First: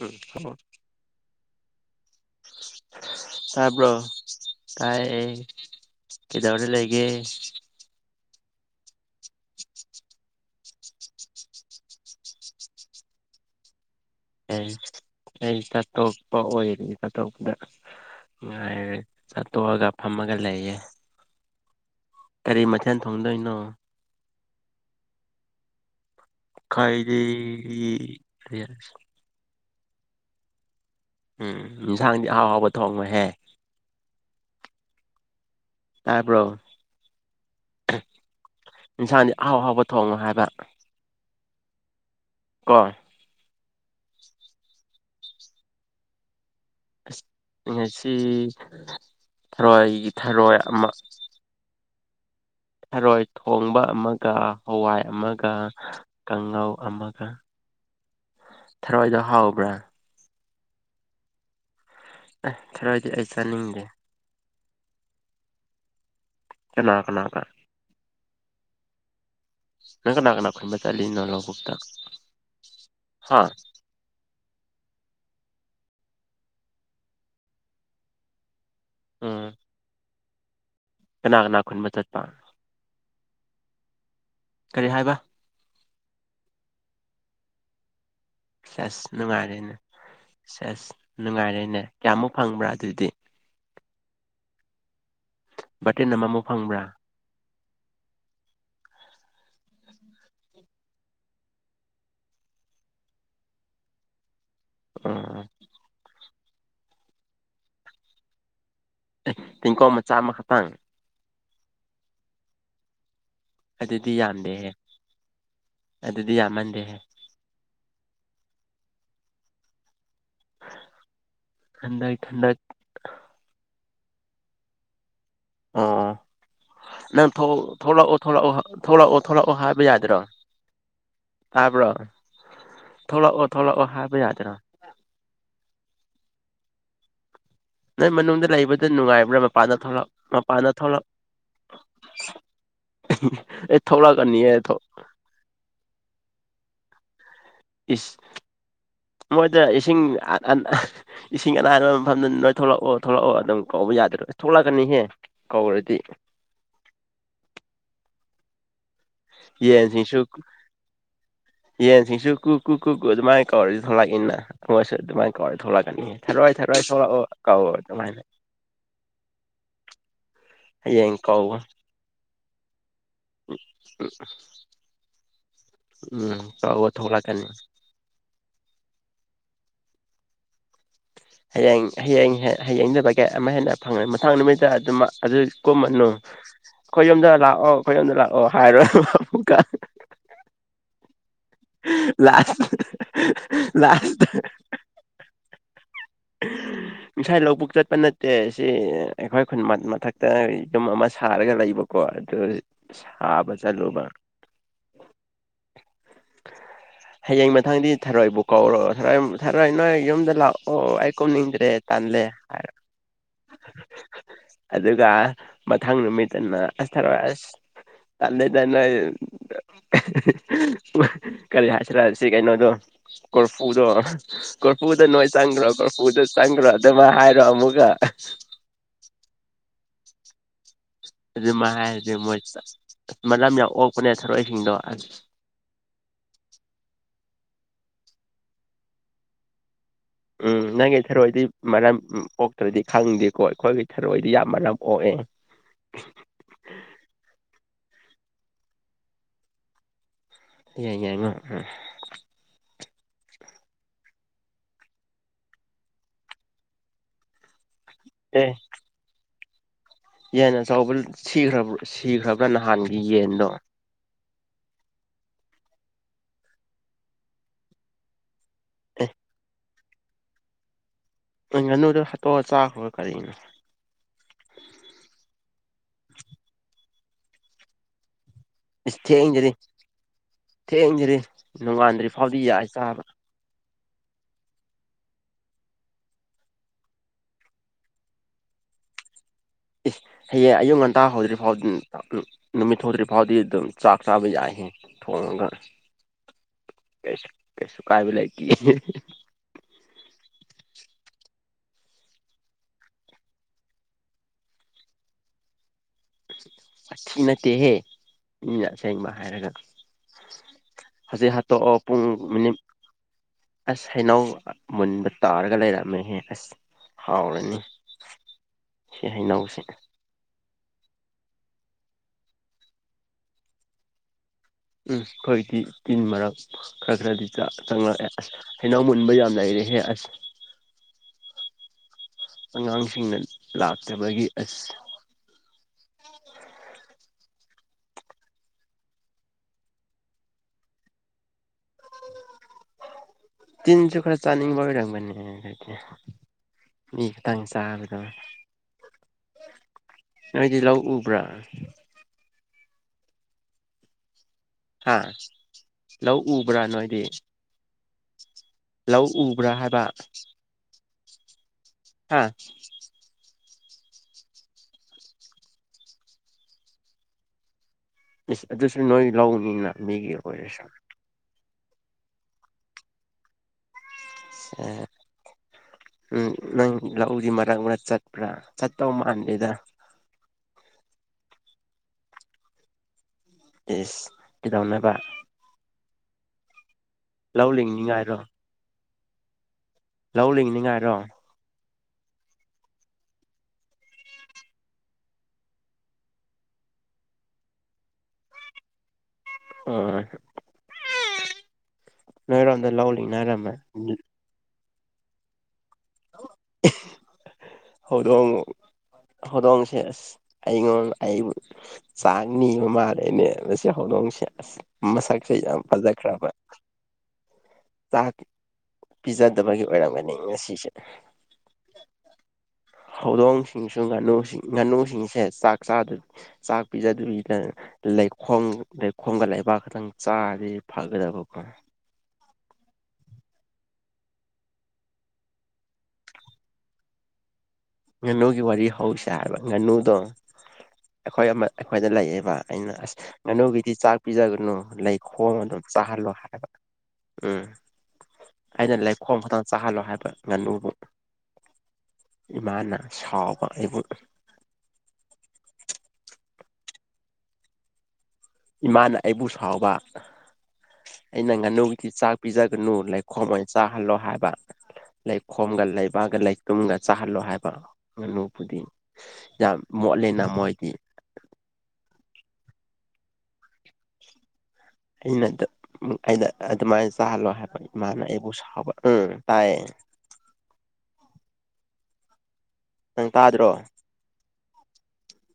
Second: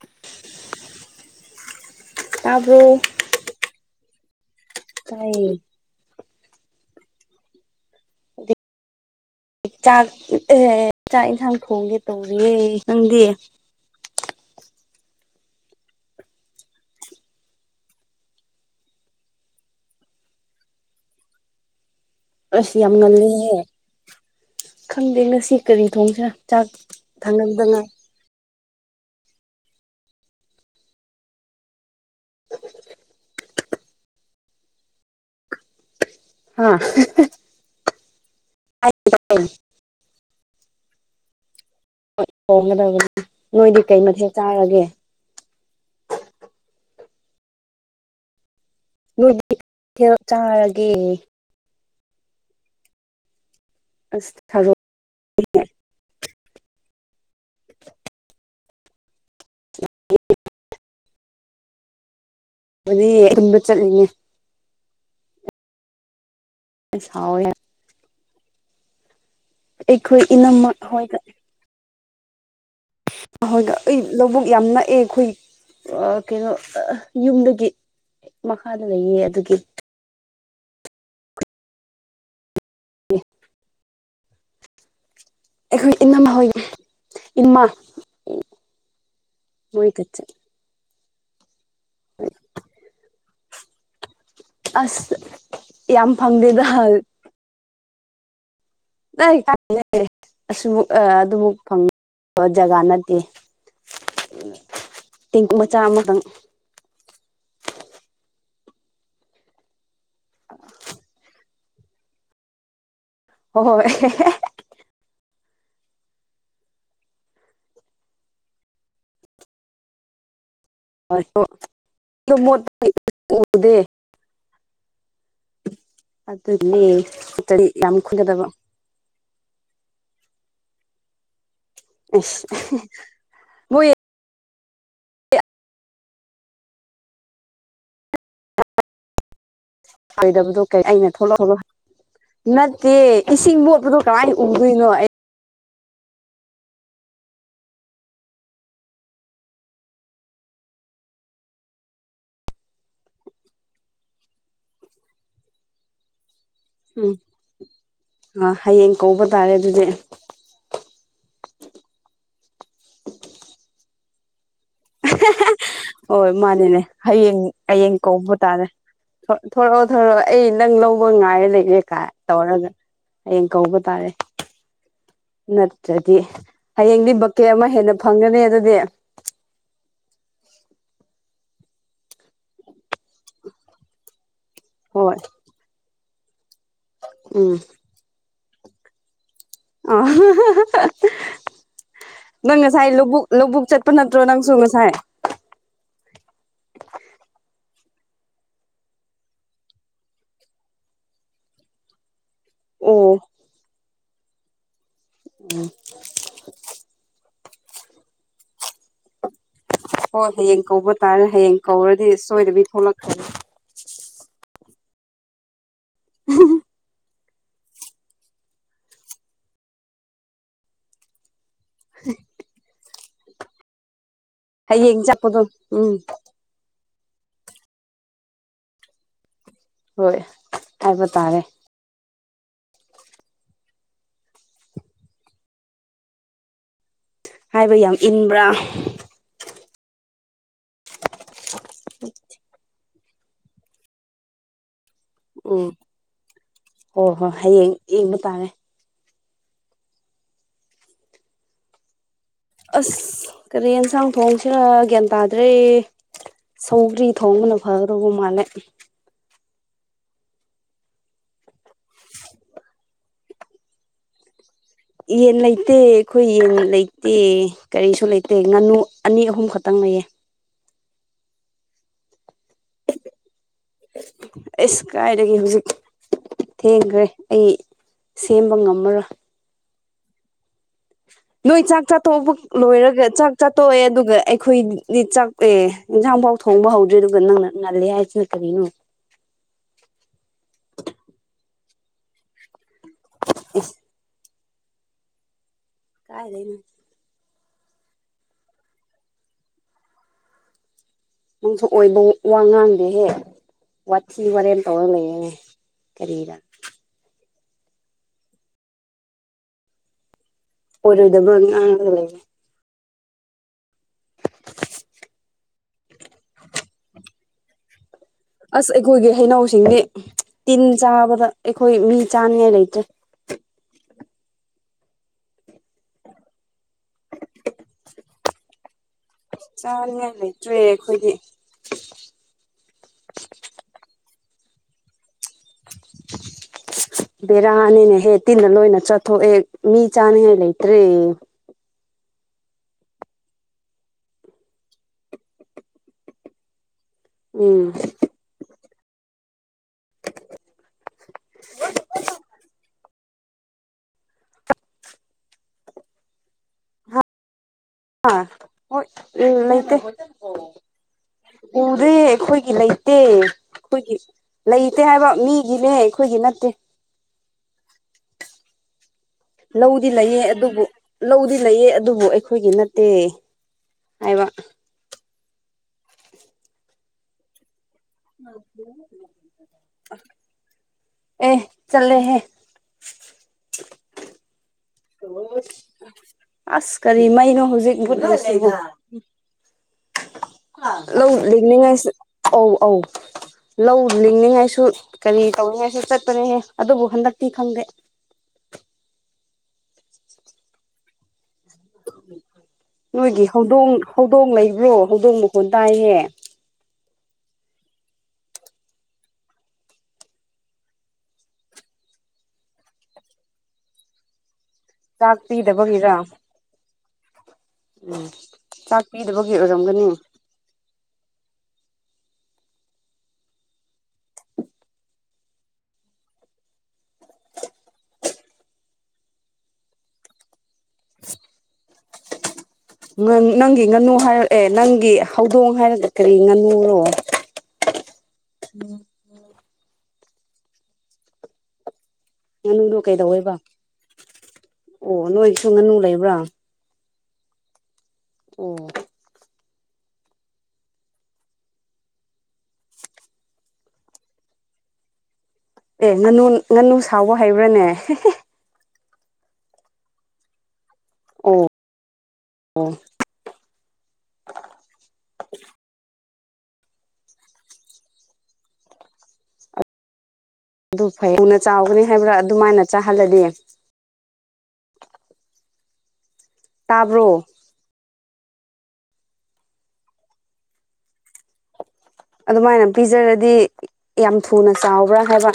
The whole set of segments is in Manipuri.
ꯎꯝ ꯍꯃꯣ ꯇꯥꯕ꯭ꯔꯣ ꯇꯕ꯭ꯔꯣ [inaudible] ꯀꯥꯏ ꯇꯥꯏꯌꯦ ꯀꯗ ꯋꯥ ꯂꯩ ꯂꯩꯒꯦ [inaudible] ꯆꯥꯛ ꯑꯦ ꯆꯥꯛ ꯌꯦꯟꯁꯥꯡ ꯊꯣꯡꯒꯦ ꯇꯧꯕꯔꯤꯌꯦ ꯑꯩ ꯈꯪꯗꯦ ꯑꯩ ꯆꯥꯠꯇꯣꯛꯄ ꯑꯣꯏꯔꯦ ꯆꯥꯠꯇꯣꯛꯄꯗ ꯉꯥꯏꯔꯦ ꯆꯥꯠꯇꯣꯛꯑꯒ ꯐꯝꯃꯒ ꯂꯩꯌꯦꯦ ꯑꯁꯤ ꯌꯥꯝꯅ ꯂꯩ ꯈꯪꯗꯦ ꯉꯁꯤ ꯀꯔꯤ ꯊꯣꯡꯁꯦ ꯆꯥꯛ ꯊꯥꯡꯅꯕꯗꯉꯥꯏ ꯎ ꯎꯝ ꯏꯟꯁꯥꯡꯗꯤ ꯑꯍꯥꯎ ꯍꯥꯎꯕ ꯊꯣꯡꯕꯍꯦ ꯑ [unintelligible] [unintelligible] ꯏꯟꯁꯥꯡꯗꯤ ꯑꯍꯥꯎꯍꯥꯎꯕ ꯊꯣꯡꯉꯣ ꯍꯥꯏꯕ ꯍꯣꯏ ꯀꯣ ꯍꯣꯡꯒꯗꯕꯅꯤ ꯅꯣꯏꯗꯤ ꯀꯩ ꯃꯊꯦꯜ ꯆꯥꯔꯒꯦ ꯃꯁꯤ ꯅꯨꯣꯏꯗꯤ ꯊ ꯆꯥꯔꯒꯦ ꯔꯣꯣꯏ ꯊ ꯍꯣꯡꯕ ꯑꯁ ꯑꯃꯒ ꯍꯋꯥꯏ ꯑꯃꯒ ꯀꯥꯡꯉꯥꯎ ꯑꯃꯒ ꯊꯔꯏꯗ ꯑꯦ ꯊꯔꯣꯏꯗꯤ ꯑꯗꯨꯗꯤ ꯑꯩ ꯄꯨꯟꯕ ꯆꯥꯅꯤꯡꯗꯦ ꯆꯠꯂꯤꯉꯦ ꯀꯅꯥ ꯑꯁ ꯀꯅꯥ ꯀ ꯍꯥꯎꯋꯦ ꯏ ꯑꯩꯈꯣꯏ ꯀꯅꯥ ꯀꯅꯥ ꯏꯅꯝꯃ ꯈꯆꯥꯅ ꯂꯧꯕꯗ ꯣꯏ ꯑꯩ ꯂꯧꯕꯨꯛ ꯌꯥꯝ ꯅꯛꯑꯦ ꯑꯩꯈꯣꯏ ꯀꯩꯅꯣ ꯌꯨꯝꯗꯒꯤ ꯐꯥꯗ ꯂꯩꯌꯦ ꯎꯝ ꯑꯗꯨꯒꯤ ꯀꯅꯥ ꯀꯅꯥ ꯈꯨꯟꯕ ꯆꯠꯄ ꯑꯣ ꯀꯔꯤ ꯍꯥꯏꯕ ꯑꯩꯈꯣꯏ ꯏꯃꯥ ꯍꯣꯏ ꯏꯃꯥ ꯁꯁ ꯅꯨꯡꯉꯔꯦꯅ ꯃꯣꯏꯒ ꯆꯠ ꯁꯁ ꯅꯨꯡꯉꯥꯏꯔꯦꯅꯦ ꯀꯌꯥꯃꯨꯛ ꯐꯪꯕ꯭ꯔꯥ ꯑꯗꯨꯗꯤ ꯑꯁ ꯌꯥꯝ ꯕꯥꯔꯇꯤꯟ ꯑꯃꯃꯨꯛ ꯐꯪꯗꯦꯗ ꯐꯪꯕ꯭ꯔꯥ [inaudible] [inaudible] ꯑꯁꯨꯃꯛ ꯑꯗꯨꯃꯛ ꯐꯪꯕ ꯖꯒꯥ ꯅꯠꯇꯦ ꯑꯣ ꯇꯦꯡꯀ ꯃꯆꯥ ꯑꯃꯈꯪ ꯊꯤꯡꯀꯣ ꯃ ꯆꯥꯃ ꯈꯇꯥꯡ ꯑꯗꯨꯗꯤ ꯌꯥꯝꯗꯦꯍꯦ ꯍꯣꯏꯣꯏ ꯑꯗꯨꯗꯤ ꯌꯥꯝꯃꯟꯗꯦꯍꯦ ꯍ ꯍꯟꯗꯛ ꯍꯟꯗꯛ ꯎꯗꯦ ꯑꯣ ꯑꯗꯨꯅꯦ ꯅꯪ ꯌꯥꯝ ꯈꯨꯟꯒꯗꯕ ꯊꯣꯛꯂꯛꯑꯣꯂꯛꯑꯣ ꯊꯣꯛꯂꯛꯑꯣ ꯊꯂꯛꯑꯣ ꯍꯥꯏꯕ ꯌꯥꯗ꯭ꯔꯣ ꯇꯥꯕ꯭ꯔꯣ ꯑꯁ ꯊꯣꯛꯂꯛꯑꯣ ꯃꯣꯏ ꯊꯣꯛꯂꯛꯑꯣ ꯍꯥꯏꯕ ꯌꯥꯗ꯭ꯔꯣ ꯅꯣꯏ ꯃꯅꯨꯡꯗ ꯂꯩꯕꯗ ꯅꯨꯡꯉꯥꯏꯕ꯭ꯔꯥ ꯃꯄꯥꯟꯗ ꯊꯣꯛꯂꯛ ꯗꯕꯗꯣ ꯃꯄꯥꯟꯗ ꯀ ꯊꯣꯛꯂꯛ ꯑꯩꯅ ꯊꯣꯛꯂꯛꯛ ꯅꯠꯇꯦ ꯏꯁꯤꯡ ꯑꯦ ꯃꯣꯠꯄꯗꯣ ꯀꯃꯥꯏ ꯊꯣꯛꯂꯛꯑꯅꯤꯌꯦ ꯎꯗꯣꯏꯅꯣ ꯑꯩ ꯏꯁ ꯃꯣꯏꯗ ꯏꯁꯤꯡ ꯏꯁꯤꯡ ꯑꯅꯥꯕ ꯃꯐꯝꯗꯨ ꯅꯣꯏ ꯊꯣꯛꯂꯛꯑꯣ ꯊꯣꯛꯂꯛꯑꯣ ꯑꯗꯨꯝ ꯀꯧꯕ ꯌꯥꯗ꯭ꯔꯣ ꯊꯣꯛꯂꯛꯀꯅꯤꯍꯦ ꯀꯧꯔꯗꯤ ꯎꯝ ꯑ ꯍꯌꯦꯡ ꯀꯧꯕ ꯇꯥꯔꯦ ꯌꯦ ꯑꯗꯨꯗꯤ ꯁꯤꯁꯨ ꯀ ꯌꯦ ꯁꯤꯁꯨꯨ ꯀꯨ ꯀꯨ ꯀꯨ ꯀ ꯑꯗꯨ ꯃꯥꯥꯏ ꯀꯋꯥꯔ ꯂꯅ ꯍꯣꯏ ꯃꯥꯅꯤꯅꯦ ꯊꯔꯣꯏ ꯊꯣꯛꯂꯛꯑꯣ ꯍꯌꯦꯡ ꯀꯧ ꯍꯌꯦꯡ ꯑꯗꯨꯃꯥꯏꯅ ꯀꯧꯕꯇꯥꯥꯅꯦ ꯊꯣꯔꯛꯑꯣ ꯊꯣꯔꯛꯑꯣ ꯑꯩ ꯅꯪ ꯂꯧꯕ ꯍꯌꯦꯡ ꯉꯥꯏꯔꯦ ꯀꯧ ꯂꯩꯔꯦ ꯀꯥꯏ ꯇꯧꯔꯒ ꯍꯌꯦꯡ ꯀꯧꯕ ꯇꯥꯔꯦ ꯅꯠꯇ꯭ꯔꯗꯤ ꯎꯝ ꯀꯧꯕ ꯍꯌꯦꯡꯗꯤ ꯕꯛꯀꯦ ꯊꯣꯛꯂꯛꯀꯅꯤ ꯑꯃ ꯍꯦꯟꯅ ꯐꯪꯒꯅꯤ ꯑꯗꯨꯗꯤ ꯍꯌꯦꯡ ꯍꯌꯦꯡ ꯍꯌꯦꯡꯗ ꯒꯦꯠ ꯑꯃ ꯍꯦꯟꯅ ꯐꯪꯉꯅꯤ ꯃꯊꯪ ꯅꯨꯃꯤꯠ ꯑꯗꯨ ꯍꯣꯏ ꯑꯗꯨ ꯀꯨꯝꯃꯅꯨ ꯍ ꯑꯩꯣꯏꯣꯌꯣꯝꯗ ꯂꯥꯛꯑꯣ ꯑꯩꯣꯏꯣꯌꯣꯝꯗ ꯂꯥꯛꯑꯣ ꯑꯣ ꯍꯥꯏꯔꯣꯏ ꯑꯣ ꯎ ꯅꯪ ꯂꯥꯁ ꯉꯁꯥꯏ ꯂꯧꯕꯛ ꯂꯧꯕꯨꯛ ꯆꯠꯄ ꯂꯥꯁ ꯅꯠꯇ꯭ꯔꯣ ꯅꯪꯁꯨ ꯉꯁꯥꯏ ꯉꯁꯥꯏ ꯂꯧꯕꯨꯛ ꯆꯠꯄ ꯅꯠꯇꯦ ꯁꯤ ꯑꯩꯈꯣꯏ ꯈꯨꯟ ꯃꯊꯛꯇ ꯌ ꯑꯗꯨꯝ ꯑꯃ ꯁꯥꯔꯒ ꯂꯩꯕꯀꯣ ꯑꯣ ꯁꯥꯕ ꯆꯂꯨꯃ ꯎꯝ ꯍꯌꯦꯡ ꯃꯊꯪꯗꯤ ꯊꯔꯣꯏꯕꯨ ꯀꯧꯔꯣꯑꯣ ꯊꯔꯣꯏ ꯊꯔꯣꯏ ꯅꯣꯏ ꯍꯣꯏ ꯌꯨꯝꯗ ꯍꯌꯦꯡ ꯂꯥꯛꯑꯣ ꯀꯧꯕ ꯑꯩ ꯇꯥꯔꯦ ꯍꯌꯦꯡ ꯀꯨꯝꯅꯤꯡꯗ꯭ꯔꯦ ꯀꯧꯔꯗꯤ ꯇꯜꯂꯦ ꯁꯣꯏꯗꯕꯤ ꯍꯥꯏꯔ ꯊꯣꯛꯂꯛꯇꯦ ꯑꯗꯨꯒ ꯃꯊꯪ ꯅꯨꯃꯤꯠꯅ ꯊꯔ ꯑꯁ ꯇꯥꯟ ꯂꯩ ꯇꯅ ꯀꯔꯤ ꯍꯥꯏꯁꯤꯔꯛꯑꯁꯤ ꯀꯩꯅꯣꯗꯣ ꯀꯣꯔꯐꯨꯗꯣ ꯍꯌꯦꯡ ꯀꯣꯏꯄꯕꯨꯗ ꯅꯣꯏ ꯆꯠꯄꯗꯣ ꯆꯥꯡꯒ꯭ꯔ ꯄ ꯎꯝ ꯐꯨꯗ ꯆꯥꯡꯒ꯭ꯔ ꯗꯃ ꯍꯥꯏꯥꯏꯔꯣ ꯑꯃꯃꯨꯀ ꯍꯣꯏ ꯍꯥꯏꯕ ꯇꯥꯔꯦ ꯑꯗꯨ ꯃꯥ ꯍꯥꯏ ꯃ ꯃꯔ ꯌꯥꯝ ꯑꯣꯛꯄꯅꯦ ꯊꯔꯛꯏꯁꯤꯡꯗꯣ ꯍꯥꯏꯕ ꯌꯥꯝ ꯏꯟꯕ꯭ꯔꯥ ꯎꯝ ꯅꯪꯒꯤ ꯊꯔꯣꯏꯗꯤ ꯃꯔꯝ ꯄꯣꯛꯇ꯭ꯔꯗꯤ ꯈꯪꯗꯦꯀꯣ ꯑꯩꯈꯣꯏꯒꯤ ꯊꯔꯣꯏꯗꯤ ꯌꯥꯝ ꯃꯔꯅꯝ ꯎꯝ ꯍꯣ ꯍꯣ ꯍꯌꯦꯡ ꯏꯕ ꯇꯔꯦ ꯌꯥꯏ ꯌꯥꯏ ꯉ ꯎ ꯑꯁ ꯀꯔꯤ ꯌꯦꯟꯁꯥꯡ ꯊꯣꯡꯁꯤꯅ ꯒ꯭ꯌꯥꯟ ꯇꯥꯗ꯭ꯔꯦ ꯁꯧꯒ꯭ꯔꯤ ꯊꯣꯡꯕꯅ ꯐꯔꯕ ꯃꯥꯂꯦ ꯑꯦ ꯌꯦꯟ ꯑꯆꯧꯕ ꯁꯤꯈ꯭ꯔ ꯁꯤꯈ꯭ꯔꯕ꯭ꯔꯥ ꯅꯍꯥꯟꯒꯤ ꯌꯦꯟꯗꯣ ꯌꯦꯟ ꯂꯩꯇꯦ ꯑꯩꯈꯣꯏ ꯌꯦꯟ ꯂꯩꯇꯦ ꯀꯔꯤꯁꯨ ꯂꯩꯇꯦ ꯉꯥꯅꯨ ꯑꯅꯤ ꯑꯍꯨꯝ ꯈꯛꯇ ꯇꯪꯅꯩꯌꯦ ꯪ ꯅ ꯍ ꯑꯁ ꯀꯥꯏꯗꯒꯤꯦ ꯍꯧꯖꯤꯛ ꯊꯦꯡꯈ꯭ꯔꯦ ꯑꯩ ꯁꯦꯝꯕ ꯏꯁ ꯉꯝꯃꯔꯣꯏ ꯊꯦꯡꯖꯔꯤ ꯊꯦꯡꯖꯔꯤ ꯅꯣꯏ ꯆꯥꯛ ꯅꯣꯡꯉꯥꯟꯗ꯭ꯔꯤ ꯆꯥꯊꯣꯛꯕ ꯐꯥꯎꯗꯤ ꯌꯥꯏ ꯆꯥꯕ ꯂꯣꯏꯔꯒ ꯆꯥꯛ ꯆ ꯇꯣꯛꯑꯦ ꯑꯗꯨꯒ ꯑꯩꯈꯣꯏꯗꯤ ꯆꯥꯛꯑꯦ ꯏꯟꯁꯥꯡꯐꯥꯎ ꯊꯣꯡꯕ ꯍꯧꯗ꯭ꯔꯦ ꯑꯗꯨꯒ ꯅꯪꯅ ꯉꯜꯂꯦ ꯍꯥꯏꯁꯤꯅ ꯀꯔꯤꯅꯣ ꯏꯁ ꯍꯌꯦꯡ ꯑꯌꯨꯛ ꯉꯟꯇꯥ ꯍꯧꯗ꯭ꯔꯤ ꯐꯥꯎꯗꯨ ꯎꯝ ꯅꯨꯃꯤꯠ ꯊꯧꯗ꯭ꯔꯤ ꯐꯥꯎꯗꯤ ꯑꯗꯨꯝ ꯑꯦꯁ ꯆꯥꯛ ꯆꯥꯕ ꯌꯥꯏ ꯊꯒ ꯀꯥꯏ ꯂꯩꯅꯦ ꯀꯩꯁꯨ ꯀꯥꯏꯕ ꯂꯩ ꯀ ꯅꯪꯁꯨ ꯑꯣꯏꯕ ꯋꯥ ꯉꯥꯡꯗꯦꯍꯦ ꯋꯥꯊꯤ ꯋꯥꯔꯦꯟ ꯇꯧꯔ ꯂꯩꯌꯦꯅꯦ ꯅ ꯅꯠꯇꯦꯍꯦ ꯏ ꯑꯁꯦꯡꯕ ꯍꯥꯏꯔꯒ ꯍꯧꯖꯤꯦ ꯑꯣꯏꯔꯣꯏꯗꯕ ꯍꯥꯠꯇ ꯉꯥꯡꯉꯒ ꯄꯨꯡ ꯂꯩꯔꯦ ꯃꯤꯅꯤ ꯑꯁ ꯍꯩꯅꯧ ꯃꯨꯟꯕ ꯇꯥꯔꯒ ꯂꯩꯔꯝꯃꯦꯍꯦ ꯑꯁ ꯍꯥꯎꯔꯅꯤ ꯑꯁ ꯁꯤ ꯑꯩꯈꯣꯏꯒꯤ ꯍꯩꯅꯧꯁꯦ ꯍꯩꯅꯧꯁꯤꯡꯗꯤ ꯇꯤꯟ ꯆꯥꯕꯗ ꯑꯩꯈꯣꯏ ꯃꯤ ꯆꯥꯅꯤꯉꯥꯏ ꯂꯩꯇ꯭ꯔꯦ ꯎꯝ ꯐꯣꯏꯗꯤ ꯇꯤꯟ ꯃꯔꯛ ꯈ ꯈꯔꯗꯤ ꯆ ꯆꯪꯉ ꯍꯩꯅ ꯍꯟꯕ ꯌꯥꯝ ꯂꯩꯔꯦꯍꯦ ꯑꯁ ꯆꯥꯅꯤꯡꯉꯥꯏ ꯂꯩꯇ꯭ꯔꯦ ꯑꯩꯈꯣꯏꯗꯤ ꯑꯉꯥꯡꯁꯤꯡꯅ ꯂꯥꯛꯇꯕꯒꯤ [unintelligible] ꯕꯦꯔꯥꯅꯤꯅꯦꯍꯦ ꯇꯤꯟꯅ ꯂꯣꯏꯅ ꯆꯥꯊꯣꯛꯑꯦ ꯃꯤ ꯆꯥꯅꯤꯡꯉꯥꯏ ꯂꯩꯇ꯭ꯔꯦ ꯇꯤꯟꯁꯨ ꯈꯔ ꯆꯥꯅꯤꯡꯕꯔꯡꯕꯅꯦ ꯃꯤ ꯈꯇꯪ ꯎꯝ ꯆꯥꯒꯗꯕ ꯅꯣꯏꯗꯤ ꯂꯧ ꯎꯕ꯭ꯔꯥ ꯍꯥꯥ ꯂꯧ ꯎꯕ꯭ꯔꯥ ꯅꯣꯏꯗꯤ ꯍꯥ ꯍꯥ ꯍꯣꯏ ꯂꯧ ꯎ ꯎꯕ꯭ꯔꯥ ꯂꯩꯇꯦ ꯍꯥꯏꯕ ꯎꯗꯦ ꯍꯥ ꯑꯩꯈꯣꯏꯒꯤ ꯂꯩꯇꯦ ꯑꯩꯈꯣꯏꯒꯤ ꯂꯩꯇꯦ ꯍꯥꯏꯕ ꯃꯤꯒꯤꯅꯦ ꯑꯩꯈꯣꯏꯒꯤ ꯅꯠꯇꯦ ꯏꯁ ꯑꯗꯨꯁꯨ ꯅꯣꯏ ꯂꯧꯅꯤꯅ ꯂꯧꯗꯤ ꯃꯤꯒꯤ ꯂꯩꯌꯦ ꯑꯗꯨꯕꯨ ꯑꯣꯏꯔꯁꯨ ꯂꯧꯗꯤ ꯂꯩꯌꯦ ꯑꯗꯨꯕꯨ ꯑꯩꯈꯣꯏꯒꯤ ꯅꯠꯇꯦ ꯍꯥꯏꯕ ꯑꯁ ꯑꯥ ꯎꯝ ꯅꯪ ꯂꯧꯗꯤ ꯃꯔꯛ ꯃꯔꯛ ꯆꯠꯄ꯭ꯔꯥ ꯆꯠꯇꯧ ꯃꯥꯟꯗꯦꯗ ꯑꯦ ꯆꯠꯂꯦꯍꯦ ꯏꯁ ꯀꯩꯗꯧꯅꯕ [unintelligible] ꯑꯁ ꯀꯔꯤ ꯃꯩꯅꯣ ꯂꯧ ꯍꯨꯖꯤꯛ ꯂꯤꯡꯅꯤꯉꯥꯏꯔꯣ ꯃꯨꯠꯂꯤꯁꯤꯅ ꯎꯝ ꯂꯧ ꯂꯤꯡꯅꯤꯉꯥꯏꯔꯣ ꯂꯧ ꯂꯤꯡꯅꯤꯡꯉꯥꯏꯁꯨ ꯑꯧ ꯑꯧ ꯂꯧ ꯂꯤꯡꯅꯤꯡꯉꯥꯏꯁꯨ ꯀꯔꯤ ꯇꯧꯅꯤꯡꯉꯥꯏꯁꯨ ꯆꯠꯄꯅꯦꯍꯦ ꯑꯗꯨꯕꯨ ꯍꯟꯗꯛꯇꯤ ꯈꯪꯗꯦ ꯑꯥ ꯑꯥ ꯑꯥ [unintelligible] ꯅꯣꯏꯒꯤ ꯍꯧꯗꯣꯡ ꯍꯧꯗꯣꯡ ꯂꯩꯕ꯭ꯔꯣ ꯍꯧꯗꯣꯡ ꯃꯈꯣꯟ ꯇꯥꯏꯍꯦ ꯍꯧꯗꯣꯡ ꯍꯧꯗꯣꯡꯁꯦ ꯑꯁ ꯑꯩꯉꯣꯟ ꯑꯩꯕꯨ ꯆꯥꯛ ꯅꯤꯕ ꯃꯥꯜꯂꯦꯅꯦ ꯃꯁꯤ ꯍꯧꯗꯣꯡꯁꯦ ꯑꯁ ꯆꯥꯛ ꯃꯁꯛꯁꯦ ꯌꯥꯝ ꯄꯤꯗꯕꯒꯤꯔ ꯐꯖꯈ꯭ꯔꯕ ꯆꯥꯛ ꯆꯥꯛ ꯄꯤꯗꯕꯒꯤ ꯄꯤꯖꯗꯕꯒꯤ ꯑꯣꯏꯔꯝꯒꯅꯤ ꯉꯁꯤꯁꯦ ꯍꯧꯗꯣꯡꯁꯤꯡꯁꯨ ꯉꯥꯅꯨꯁꯤꯡ ꯉꯥꯅꯨꯁꯤꯡꯁꯦ ꯆꯥꯛ ꯆꯥꯗ꯭ꯔ ꯆꯥꯛ ꯄꯤꯖꯗꯕꯤꯗ ꯂꯩꯈꯣꯡ ꯂꯩꯈꯣꯡꯒ ꯂꯩꯕꯥꯛ ꯈꯛꯇꯪ ꯆꯥꯔꯗꯤ ꯐꯒꯗꯕꯀꯣ ꯅꯪ ꯅꯪꯒꯤ ꯉꯥꯅꯨ ꯍꯥꯏꯔꯛ ꯑꯦ ꯅꯪꯒꯤ ꯍꯧꯗꯣꯡ ꯍꯥꯏꯔꯒ ꯀꯔꯤ ꯉꯥꯅꯨꯔꯣ ꯉꯥꯅꯨꯒꯤ ꯋꯥꯔꯤ ꯍꯧꯁꯦ ꯍꯥꯏꯕ ꯉꯥꯅꯨꯗꯣ ꯑꯩꯈꯣꯏ ꯑꯃ ꯑꯩꯈꯣꯏꯗ ꯂꯩꯌꯦꯕ ꯑꯩꯅ ꯉꯥꯅꯨꯗꯣ ꯑꯁ ꯀꯩꯗꯧꯋꯦꯕ ꯉꯥꯅꯨꯒꯤꯗꯤ ꯆꯥꯛ ꯄꯤꯖꯒꯅꯨ ꯂꯩ ꯑꯣ ꯈꯣꯡ ꯅꯣꯏꯒꯤꯁꯨ ꯑꯗꯨꯝ ꯉꯥꯅꯨ ꯆꯥꯍꯜꯂꯣ ꯂꯩꯕ꯭ꯔꯥ ꯍꯥꯏꯕ ꯎꯝ ꯑꯣ ꯑꯩꯅ ꯂꯩꯈꯣꯝ ꯈꯇꯪ ꯆꯥꯍꯜꯂꯣ ꯍꯥꯏꯕ ꯉꯥꯅꯨꯕꯨ ꯏꯃꯥꯅ ꯁꯥꯎꯕ ꯑꯩꯕꯨ ꯑꯦ ꯉꯥꯅꯨ ꯉꯥꯅꯨ ꯁꯥꯎꯕ ꯍꯩꯕ꯭ꯔꯥꯅꯦ ꯏꯃꯥꯅ ꯑꯩꯕꯨ ꯁꯥꯎꯕ ꯑꯩꯅ ꯑꯣ ꯉꯥꯅꯨꯒꯤ ꯆꯥꯛ ꯄꯤꯖꯒꯅꯨ ꯂꯩꯈꯣꯝ ꯑꯣꯏꯅ ꯆꯥꯍꯜꯂꯣ ꯍꯥꯏꯕ ꯂꯩꯈꯣꯝꯒ ꯂꯩꯕ ꯅꯨꯄꯥꯒ ꯂꯩꯇꯨꯝꯒ ꯆꯥꯍꯜꯂꯣ ꯍꯥꯏꯕ ꯉꯥꯅꯨꯕꯨꯗꯤ ꯌꯥꯝ ꯃꯣꯠꯂꯦꯅ ꯃꯣꯏꯗꯤ ꯑꯗꯨ ꯐꯩ ꯎꯅ ꯆꯥꯎꯒꯅꯤ ꯍꯥꯏꯕ꯭ꯔꯥ ꯑꯗꯨꯃꯥꯏꯅ ꯆꯥꯍꯜꯂꯅꯤ ꯑꯩꯅꯗ ꯑꯩꯗ ꯑꯗꯨꯃꯥꯏꯅ ꯇꯥꯕ꯭ꯔꯣ ꯆꯥꯍꯜꯂꯣ ꯍꯥꯏꯕ ꯏꯃꯥꯅ ꯁꯕ ꯎꯝ ꯇꯥꯏ ꯑꯗꯨꯃꯥꯏꯅ ꯄꯤꯖꯔꯗꯤ ꯌꯥꯝ ꯊꯨꯅ ꯆꯥꯎꯕ꯭ꯔꯥ ꯍꯥꯏꯕ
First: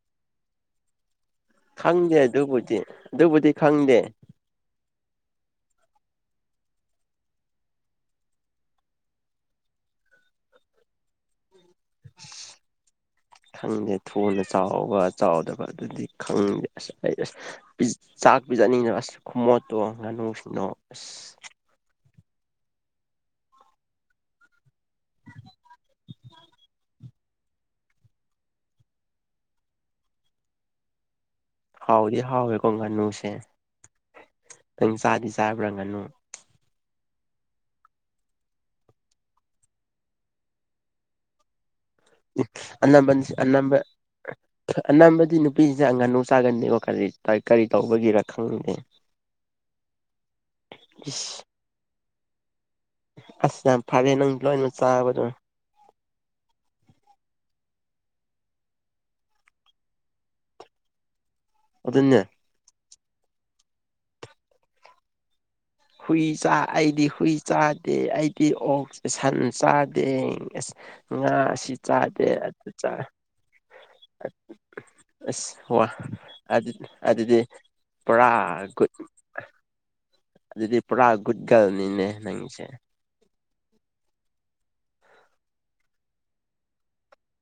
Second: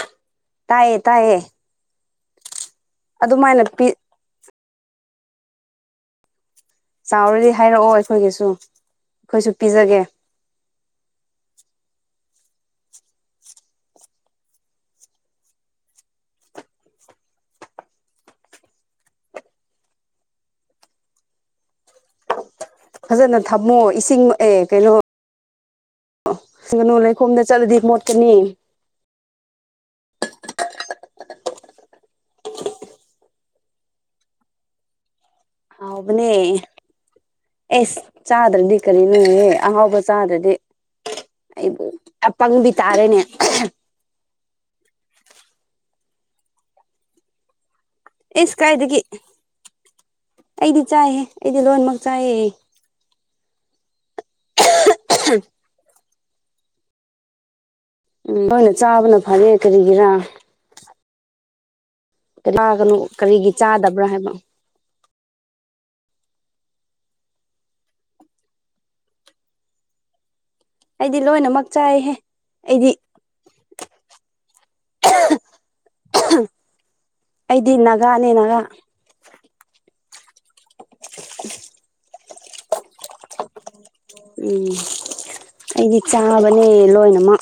ꯇꯥꯏꯌꯦꯦ ꯇꯥꯏꯑꯦ ꯈꯪꯗꯦ ꯑꯗꯨꯕꯨꯗꯤ ꯑꯗꯨꯕꯨꯗꯤ ꯄꯤ ꯈꯪꯗꯦ ꯆꯥꯎꯔꯗꯤ ꯍꯥꯏꯔꯛꯑꯣ ꯑꯩꯈꯣꯏꯒꯤꯁꯨ ꯑꯩꯈꯣꯏꯁꯨ ꯄꯤꯖꯒꯦ ꯑ ꯈꯪꯗꯦ ꯊꯨꯅ ꯆꯥꯎꯕ ꯆꯥꯎꯗꯕ ꯑꯗꯨꯗꯤ ꯈꯪꯗꯦ ꯑꯁ ꯑꯩ ꯑꯁ ꯆꯥꯛ ꯄꯤꯖꯅꯤꯡꯤꯅ ꯑꯁ ꯈꯨꯃꯣꯠꯇꯣ ꯉꯥꯅꯨꯁꯤꯡꯅꯣ ꯑꯁ ꯐꯖꯅ ꯊꯝꯃꯣ ꯏꯁꯤꯡ ꯑꯦ ꯀꯩꯅꯣ ꯉꯥꯅꯨ ꯂꯩꯈꯣꯝꯗ ꯆꯠꯂꯗꯤ ꯃꯣꯠꯀꯅꯤ ꯍꯥꯎꯗꯤ ꯍꯥꯎꯋꯦꯀꯣꯡ ꯉꯥꯅꯨꯁꯦ ꯅꯪ ꯆꯥꯗꯤ ꯆꯕꯔꯒꯅꯨ ꯍꯥꯎꯕꯅꯦ ꯑꯦꯁ ꯆꯥꯗ꯭ꯔꯗꯤ ꯀꯔꯤꯅꯣꯍ ꯑꯍꯥꯎꯕ ꯆꯥꯗ꯭ꯔꯗꯤ ꯑꯩꯕꯨ ꯑꯄꯪꯕꯤ ꯇꯥꯔꯦꯅꯦ ꯑꯅꯥꯝꯕꯅꯤ ꯑꯅꯥꯝꯕ ꯑꯅꯥꯕꯗꯤ ꯅꯨ ꯦ ꯆꯪꯒꯅꯨ ꯁꯥꯥꯒꯟꯅꯤꯕ ꯀꯔꯤ ꯇꯧꯕꯒꯤꯔ ꯑꯦꯁ ꯈꯪꯗꯦ ꯀꯥꯏꯗꯒꯤ ꯑꯩꯗꯤ ꯆꯥꯏꯍꯦ ꯑꯩꯗꯤ ꯂꯣꯟꯃꯛ ꯆꯥꯏꯌꯦ ꯑꯁꯝ ꯐꯔꯦ ꯅꯪ ꯂꯣꯏꯅ ꯆꯥꯕꯗ ꯎꯝ ꯅꯣꯏꯅ ꯆꯥꯕꯅ ꯐꯔꯦ ꯀꯔꯤꯒꯤꯔꯥ ꯑꯗꯨꯅꯦ ꯒꯅ ꯀꯔꯤꯒꯤ ꯆꯥꯗꯕ꯭ꯔꯥ ꯍꯥꯏꯕ ꯍꯨꯏ ꯆ ꯑꯩꯗꯤ ꯍꯨꯏ ꯆꯥꯗꯦ ꯑꯩꯗꯤ ꯑꯣꯛ ꯁꯟ ꯆꯥꯗꯦ ꯑꯦꯁ ꯑꯩꯗꯤ ꯉꯥ ꯂꯣꯏꯅꯃꯛ ꯁꯤ ꯆꯥꯏꯍꯦ ꯆꯥꯗꯦ ꯑꯗꯨ ꯆꯥ ꯑꯩꯗꯤ ꯑꯁ ꯋꯥ ꯑꯗꯨꯗꯤ ꯑꯩꯗꯤ ꯄꯨꯔꯥ ꯅꯥꯒꯥꯅꯦ ꯅꯥꯒꯥ ꯒ ꯑꯗꯨꯗꯤ ꯄꯨꯔꯥ ꯒꯨꯠꯒꯜꯅꯤꯅꯦ ꯅꯪꯁꯦ ꯎꯝ ꯑꯩꯗꯤ ꯆꯥꯕꯅꯦ ꯂꯣꯏꯅꯃꯛ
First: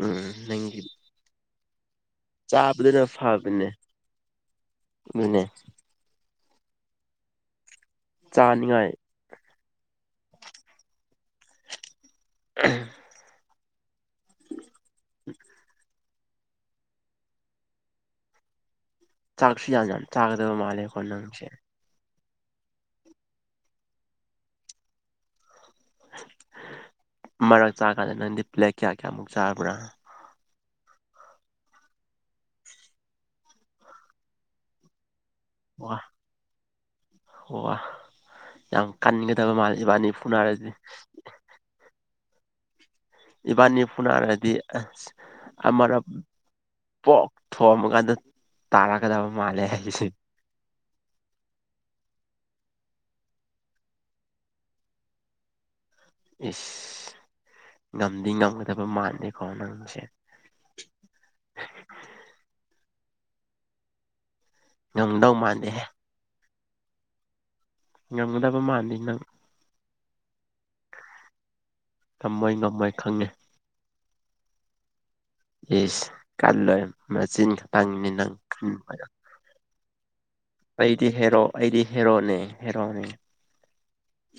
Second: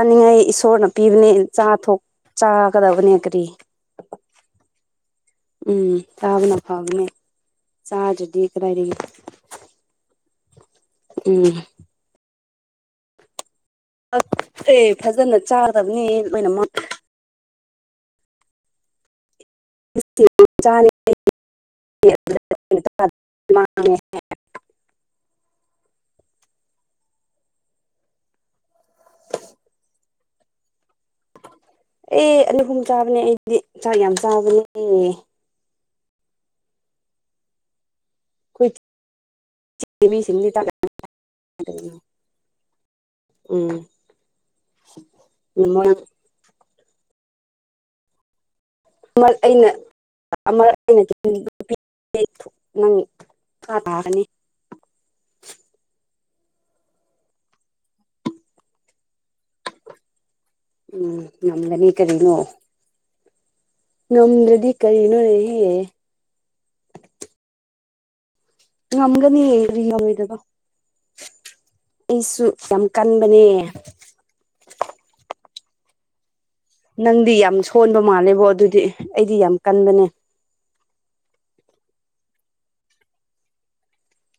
ꯎꯝ ꯅꯪꯒꯤ ꯏꯁꯣꯔꯅ ꯄꯤꯕꯅꯦ ꯆꯥ ꯊꯣ ꯆꯥꯕꯗꯨꯅ ꯆꯥꯒꯗꯕꯅꯦ ꯀꯔꯤ ꯐꯕꯅꯦ ꯑꯗꯨꯅꯦ ꯎꯝ ꯇꯥꯎꯅ ꯐꯅꯤ ꯆ ꯆꯗꯤ ꯆꯥꯅꯤꯡꯉꯥꯏ ꯀꯗꯥꯏꯔꯒ ꯎꯝ ꯎ ꯑꯦ ꯐꯖꯅ ꯆꯥꯗꯕꯅꯤ ꯑꯩꯣꯏꯅꯃꯛ ꯆꯥꯛꯁꯨ ꯌꯥꯖꯥꯟ ꯁꯤꯡ ꯆꯥꯛꯗꯕ ꯃꯥꯂꯦ ꯆꯥꯅꯤ ꯀꯣꯟꯅꯪꯁꯦ [inaudible] ꯃꯔꯛ ꯆꯥꯀꯥꯟꯗ ꯅꯪꯗꯤ ꯄ꯭ꯂꯦꯛ ꯀꯌꯥ ꯀꯌꯥꯃꯨꯛ ꯆꯥꯕ꯭ꯔꯥ ꯑꯦ ꯑꯅꯤ ꯑꯍꯨꯝ ꯆꯥꯕꯅꯦ ꯑꯩꯗꯤ ꯆꯥꯛ ꯌꯥꯝ ꯆꯥꯕꯅꯦ ꯋꯥ ꯋꯥ ꯋꯥ ꯌꯥꯝ ꯀꯟꯅꯤꯡꯒꯗꯕ ꯆꯦ ꯃꯥꯜꯁꯤꯕꯥꯅꯤ ꯃꯤꯁꯤꯡꯗꯤ ꯆꯥꯛ ꯐꯅꯔꯁꯤ ꯌꯥꯝ ꯀꯩꯅꯣ ꯎꯝ ꯏꯕꯥꯅꯤꯄꯨꯅ ꯍꯥꯏꯗꯤ ꯃꯣꯏ ꯑꯔ ꯄꯣꯛ ꯊꯣꯑꯝꯒꯗ ꯑꯃ ꯇꯔꯒꯗꯕ ꯃꯥꯂꯦ ꯑꯩꯅ ꯍꯥꯏꯁꯤ ꯑꯃꯔꯛ ꯑꯩꯅ ꯅꯪꯥ ꯇꯥꯒꯅꯤ ꯏꯁꯁ ꯉꯝꯗꯤ ꯉꯝꯒꯗꯕ ꯃꯥꯟꯂꯦꯀꯣ ꯅꯪꯁꯦ ꯎꯝ ꯉꯗꯅꯤ ꯀꯔꯤꯅꯣ ꯅꯗ ꯗꯤ ꯀꯔꯤ ꯏꯣꯅ ꯉꯝꯗꯧ ꯃꯥꯟꯗꯦ ꯉꯝꯗ ꯉꯝꯒꯅꯤꯔꯤ ꯉ ꯕ ꯑꯩꯁꯨ ꯉꯝꯃꯣꯏ ꯌꯥꯝ ꯉꯝꯃꯣꯏ ꯈꯪꯉꯦ ꯀꯟꯕꯅꯦ ꯌꯦꯁ ꯅꯪꯗꯤ ꯌꯥꯝ ꯁꯣꯟꯕ ꯃꯥꯜꯂꯦꯕꯣ ꯑꯗꯨꯗꯤ ꯈꯟꯕꯗꯣ ꯑꯩꯗꯤ ꯌꯥꯝ ꯀꯟꯕꯅꯦ ꯑꯩꯗꯤ ꯍꯦꯔꯣ ꯑꯩꯗꯤ ꯍꯦꯔꯣꯅꯦ ꯍꯦꯔꯣꯅꯦ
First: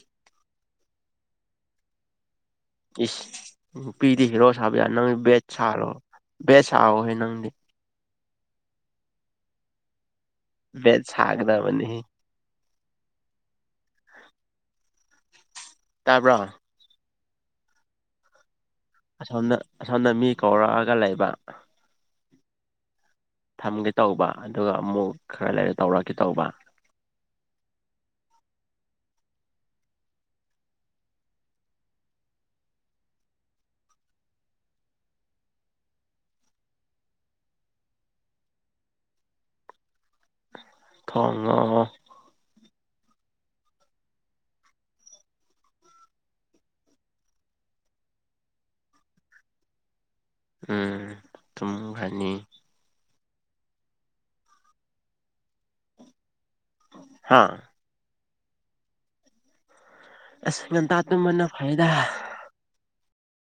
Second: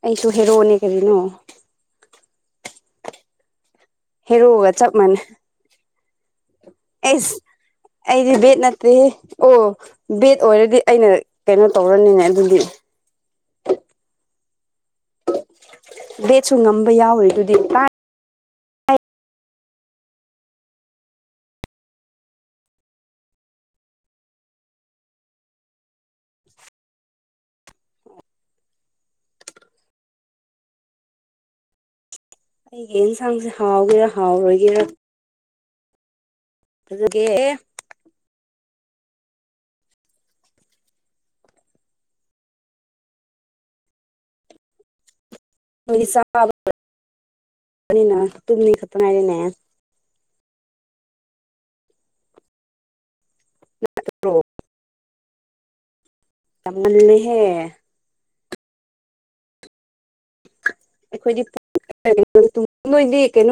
ꯑꯩꯇꯣ ꯍꯦꯔꯣꯅꯦ ꯀꯔꯤꯅꯣ ꯎ ꯎ ꯄꯤꯗꯤ ꯍꯦꯔꯣ ꯍꯦꯔꯣꯒ ꯁꯥꯕ ꯌꯥ ꯆꯞ ꯅꯪ ꯃꯥꯟꯅꯩ ꯕꯦꯠ ꯁꯥꯔꯣ ꯦꯁꯑꯣꯍ ꯑꯩꯁ ꯅꯪꯗꯤ ꯑꯩꯗꯤ ꯦꯠꯠꯇꯦ ꯑꯣ ꯕꯦꯠ ꯑꯣꯏꯔꯗꯤ ꯕꯦꯠ ꯑꯩꯅ ꯀꯩꯅꯣ ꯁꯥꯒꯗꯕꯅꯤ ꯇꯧꯔꯅꯤꯅꯦ ꯑꯗꯨꯗꯤ ꯇꯥꯕ꯭ꯔꯣ ꯦ ꯆꯨ ꯉꯝꯝꯕ ꯌꯥ ꯑꯣꯏꯣꯏ ꯑꯗꯨꯗꯤ ꯇꯥꯏ ꯑꯁꯣꯝꯗ ꯑꯁꯣꯝꯗ ꯃꯤ ꯀꯧꯔꯛꯑꯒ ꯂꯩꯕ ꯊꯝꯒꯦ ꯇꯧꯕ ꯑꯗꯨꯒ ꯑꯃꯨꯛ ꯈꯔ ꯂꯩꯔ ꯇꯧꯔꯛꯀꯦ ꯇꯧꯕ ꯑꯩꯒꯤ ꯌꯦꯟꯁꯥꯡꯁꯦ ꯍꯥꯎꯒꯦꯔ ꯍꯥꯎꯔꯣꯏꯒꯦꯔꯥ ꯑꯗꯨ ꯀꯦ ꯀꯝ ꯁꯥꯕꯅꯤꯅ ꯇꯨꯝꯅꯤ ꯈꯛꯇꯅꯥꯏꯔꯤꯅꯦ ꯎꯝ ꯁꯨꯝ ꯐꯅꯤ ꯑ꯭ꯔꯣ ꯇꯃꯜꯍꯦ ꯍꯥ ꯑꯁ ꯉꯟꯇꯥ ꯇ ꯃꯟꯅ ꯐꯥꯏꯗ ꯣꯏꯗꯤ ꯌꯦ ꯀꯩꯅꯣ